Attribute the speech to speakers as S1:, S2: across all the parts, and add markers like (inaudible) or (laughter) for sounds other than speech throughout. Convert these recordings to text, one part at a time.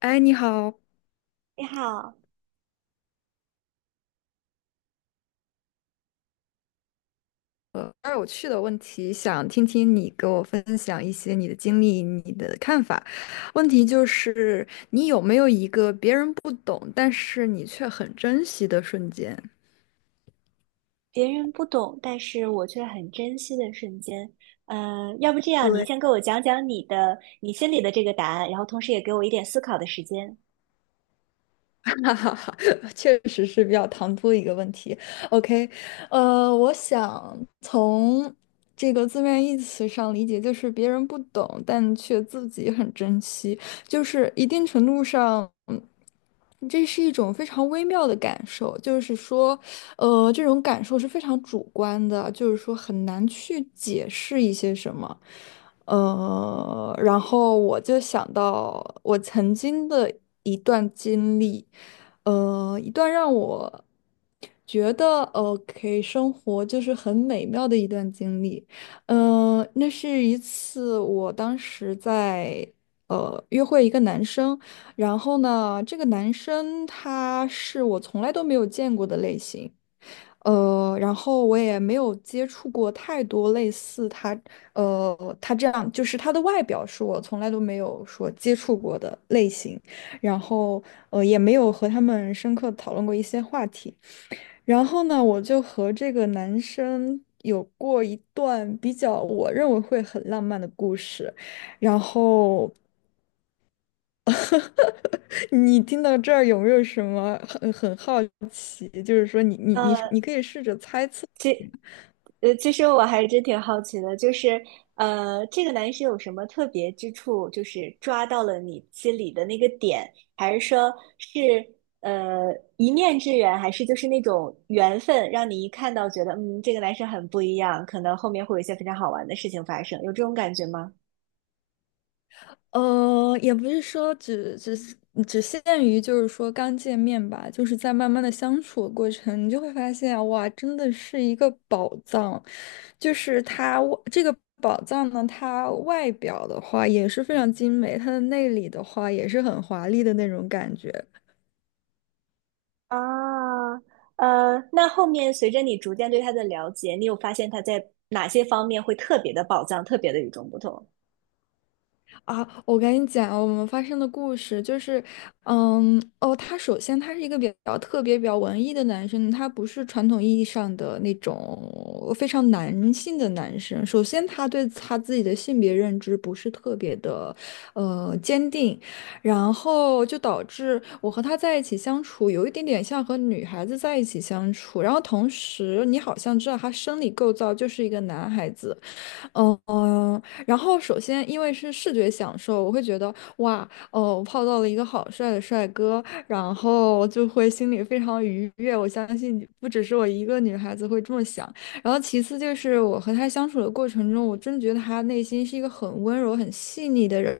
S1: 哎，你好，
S2: 你好，
S1: 比较有趣的问题，想听听你给我分享一些你的经历、你的看法。问题就是，你有没有一个别人不懂，但是你却很珍惜的瞬间？
S2: 别人不懂，但是我却很珍惜的瞬间。要不这样，你
S1: 对。
S2: 先给我讲讲你心里的这个答案，然后同时也给我一点思考的时间。
S1: (laughs) 哈哈哈，(laughs) 确实是比较唐突的一个问题。OK，我想从这个字面意思上理解，就是别人不懂，但却自己很珍惜，就是一定程度上，这是一种非常微妙的感受。就是说，这种感受是非常主观的，就是说很难去解释一些什么。然后我就想到我曾经的一段经历，一段让我觉得 OK 生活就是很美妙的一段经历。嗯，那是一次我当时在约会一个男生，然后呢，这个男生他是我从来都没有见过的类型。然后我也没有接触过太多类似他这样就是他的外表是我从来都没有说接触过的类型，然后也没有和他们深刻地讨论过一些话题。然后呢，我就和这个男生有过一段比较我认为会很浪漫的故事。然后 (laughs) 你听到这儿有没有什么很好奇？就是说你你你
S2: 呃
S1: 你可以试着猜测。
S2: 其实我还真挺好奇的，就是这个男生有什么特别之处，就是抓到了你心里的那个点，还是说是呃一面之缘，还是就是那种缘分，让你一看到觉得嗯，这个男生很不一样，可能后面会有一些非常好玩的事情发生，有这种感觉吗？
S1: 也不是说只是只限于就是说刚见面吧，就是在慢慢的相处的过程，你就会发现啊哇，真的是一个宝藏。就是这个宝藏呢，它外表的话也是非常精美，它的内里的话也是很华丽的那种感觉。
S2: 啊，那后面随着你逐渐对他的了解，你有发现他在哪些方面会特别的宝藏，特别的与众不同？
S1: 啊，我跟你讲，我们发生的故事就是，嗯，哦，他首先是一个比较特别、比较文艺的男生，他不是传统意义上的那种非常男性的男生。首先，他对他自己的性别认知不是特别的，坚定，然后就导致我和他在一起相处有一点点像和女孩子在一起相处。然后同时，你好像知道他生理构造就是一个男孩子。然后首先因为是视觉享受，我会觉得哇，哦，我泡到了一个好帅的帅哥，然后就会心里非常愉悦。我相信不只是我一个女孩子会这么想。然后其次就是我和他相处的过程中，我真的觉得他内心是一个很温柔、很细腻的人。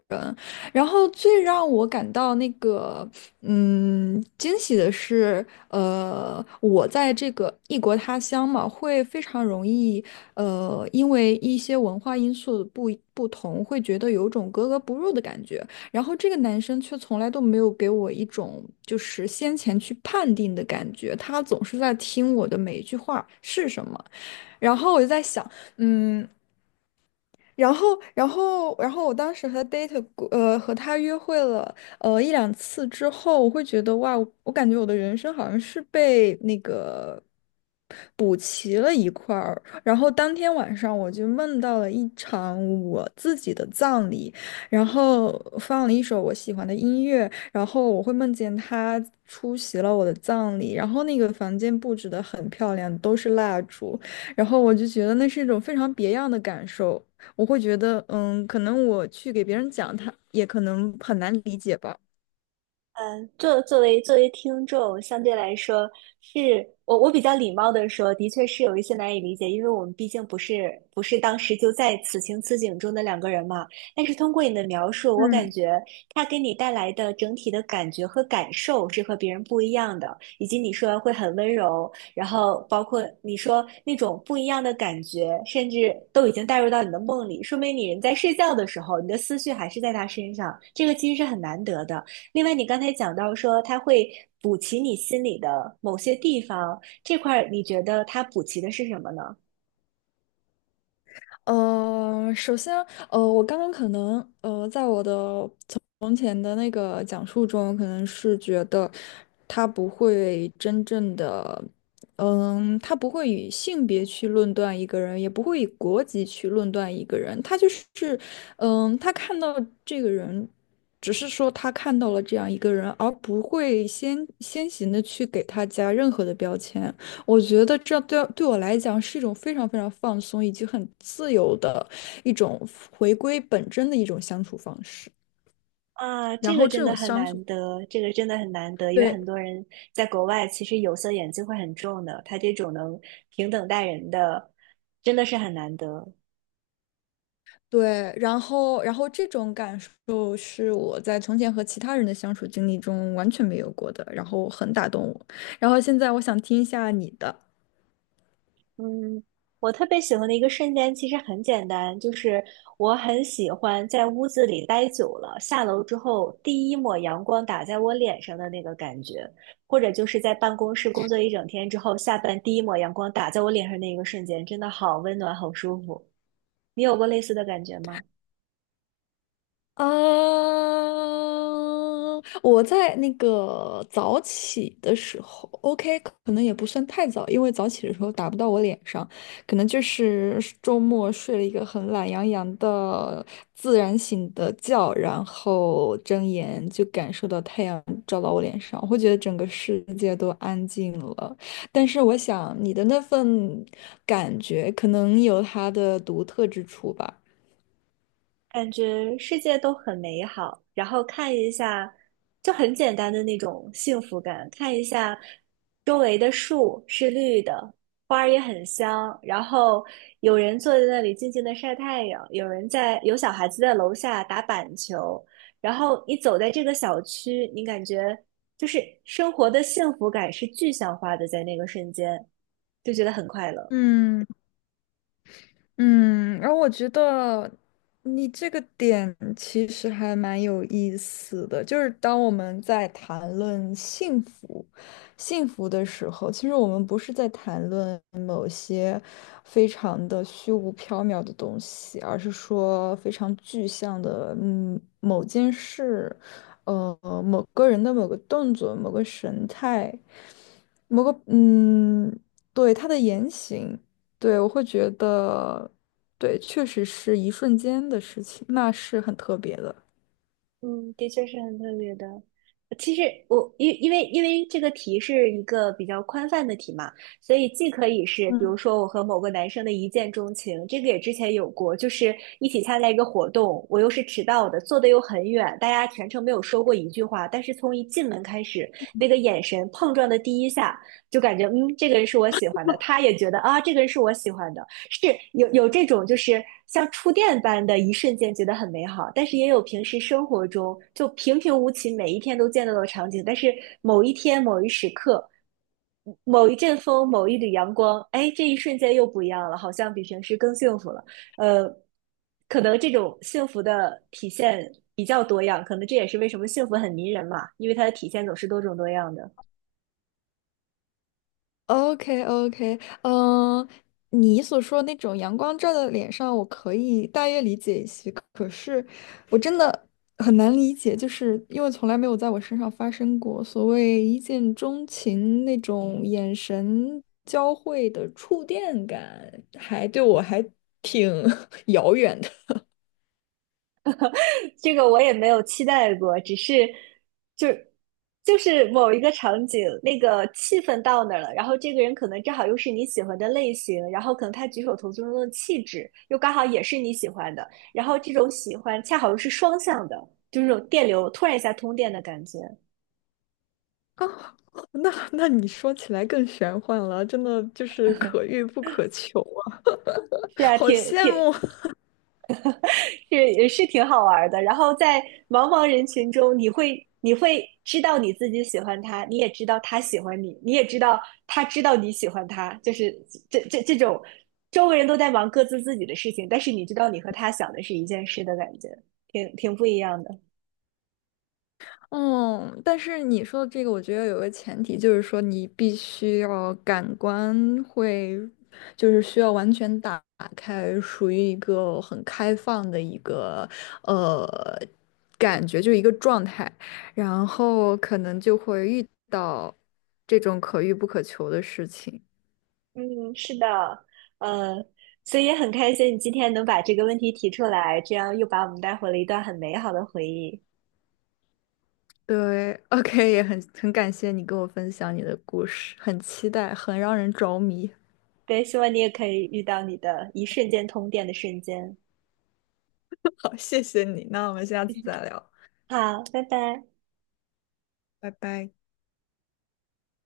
S1: 然后最让我感到那个惊喜的是，我在这个异国他乡嘛，会非常容易。因为一些文化因素不同，会觉得有种格格不入的感觉。然后这个男生却从来都没有给我一种就是先前去判定的感觉，他总是在听我的每一句话是什么。然后我就在想，嗯，然后，然后我当时和 date 过呃和他约会了一两次之后，我会觉得哇，我感觉我的人生好像是被那个。然后当天晚上我就梦到了一场我自己的葬礼，然后放了一首我喜欢的音乐，然后我会梦见他出席了我的葬礼，然后那个房间布置的很漂亮，都是蜡烛，然后我就觉得那是一种非常别样的感受，我会觉得，嗯，可能我去给别人讲，他也可能很难理解吧。
S2: 作为听众，相对来说是我比较礼貌的说，的确是有一些难以理解，因为我们毕竟不是当时就在此情此景中的两个人嘛。但是通过你的描述，我感觉他给你带来的整体的感觉和感受是和别人不一样的，以及你说会很温柔，然后包括你说那种不一样的感觉，甚至都已经带入到你的梦里，说明你人在睡觉的时候，你的思绪还是在他身上，这个其实是很难得的。另外，你刚才讲到说它会补齐你心里的某些地方，这块儿你觉得它补齐的是什么呢？
S1: 首先，我刚刚可能，在我的从前的那个讲述中，可能是觉得他不会真正的，他不会以性别去论断一个人，也不会以国籍去论断一个人，他就是，他看到这个人，只是说他看到了这样一个人，而不会先行的去给他加任何的标签。我觉得这对我来讲是一种非常非常放松以及很自由的一种回归本真的一种相处方式。
S2: 啊，
S1: 然
S2: 这个
S1: 后这
S2: 真的
S1: 种
S2: 很
S1: 相
S2: 难
S1: 处，
S2: 得，这个真的很难得，因为
S1: 对
S2: 很多人在国外其实有色眼镜会很重的，他这种能平等待人的，真的是很难得。
S1: 对，然后这种感受是我在从前和其他人的相处经历中完全没有过的，然后很打动我。然后现在我想听一下你的。
S2: 嗯，我特别喜欢的一个瞬间其实很简单，就是我很喜欢在屋子里待久了，下楼之后第一抹阳光打在我脸上的那个感觉，或者就是在办公室工作一整天之后，下班第一抹阳光打在我脸上那一个瞬间，真的好温暖，好舒服。你有过类似的感觉吗？
S1: 啊，我在那个早起的时候，OK，可能也不算太早，因为早起的时候打不到我脸上，可能就是周末睡了一个很懒洋洋的自然醒的觉，然后睁眼就感受到太阳照到我脸上，我会觉得整个世界都安静了。但是我想你的那份感觉可能有它的独特之处吧。
S2: 感觉世界都很美好，然后看一下，就很简单的那种幸福感，看一下周围的树是绿的，花儿也很香，然后有人坐在那里静静的晒太阳，有人在，有小孩子在楼下打板球，然后你走在这个小区，你感觉就是生活的幸福感是具象化的，在那个瞬间就觉得很快乐。
S1: 嗯。嗯，然后我觉得你这个点其实还蛮有意思的，就是当我们在谈论幸福、幸福的时候，其实我们不是在谈论某些非常的虚无缥缈的东西，而是说非常具象的，某件事，呃，某个人的某个动作、某个神态、某个，嗯，对，他的言行。对，我会觉得，对，确实是一瞬间的事情，那是很特别的。
S2: 嗯，的确是很特别的。其实我因为这个题是一个比较宽泛的题嘛，所以既可以是比如
S1: 嗯，
S2: 说我和某个男生的一见钟情，这个也之前有过，就是一起参加一个活动，我又是迟到的，坐的又很远，大家全程没有说过一句话，但是从一进门开始，那个眼神碰撞的第一下，就感觉嗯，这个人是我喜欢的，他也觉得啊，这个人是我喜欢的，是有这种，就是像触电般的一瞬间觉得很美好，但是也有平时生活中就平平无奇，每一天都见到的场景，但是某一天某一时刻，某一阵风，某一缕阳光，哎，这一瞬间又不一样了，好像比平时更幸福了。呃，可能这种幸福的体现比较多样，可能这也是为什么幸福很迷人嘛，因为它的体现总是多种多样的。
S1: o k o k。 嗯，你所说那种阳光照在脸上，我可以大约理解一些，可是我真的很难理解，就是因为从来没有在我身上发生过所谓一见钟情那种眼神交汇的触电感，对我还挺 (laughs) 遥远的。
S2: 这个我也没有期待过，只是就就是某一个场景，那个气氛到那儿了，然后这个人可能正好又是你喜欢的类型，然后可能他举手投足中的气质又刚好也是你喜欢的，然后这种喜欢恰好又是双向的，就是这种电流突然一下通电的感觉。
S1: 啊，(laughs) 那你说起来更玄幻了，真的就是可遇不可求啊，
S2: 是
S1: (laughs)
S2: 啊，
S1: 好羡慕。(laughs)
S2: 是也是挺好玩的。然后在茫茫人群中，你会知道你自己喜欢他，你也知道他喜欢你，你也知道他知道你喜欢他，就是这种周围人都在忙各自自己的事情，但是你知道你和他想的是一件事的感觉，挺不一样的。
S1: 嗯，但是你说的这个，我觉得有个前提，就是说你必须要感官会，就是需要完全打开，属于一个很开放的一个呃感觉，就是一个状态，然后可能就会遇到这种可遇不可求的事情。
S2: 嗯，是的，呃，所以也很开心你今天能把这个问题提出来，这样又把我们带回了一段很美好的回忆。
S1: 对，OK，也很感谢你跟我分享你的故事，很期待，很让人着迷。
S2: 对，希望你也可以遇到你的一瞬间通电的瞬间。
S1: 好，谢谢你，那我们下次再聊，
S2: 好，拜拜。
S1: 拜拜。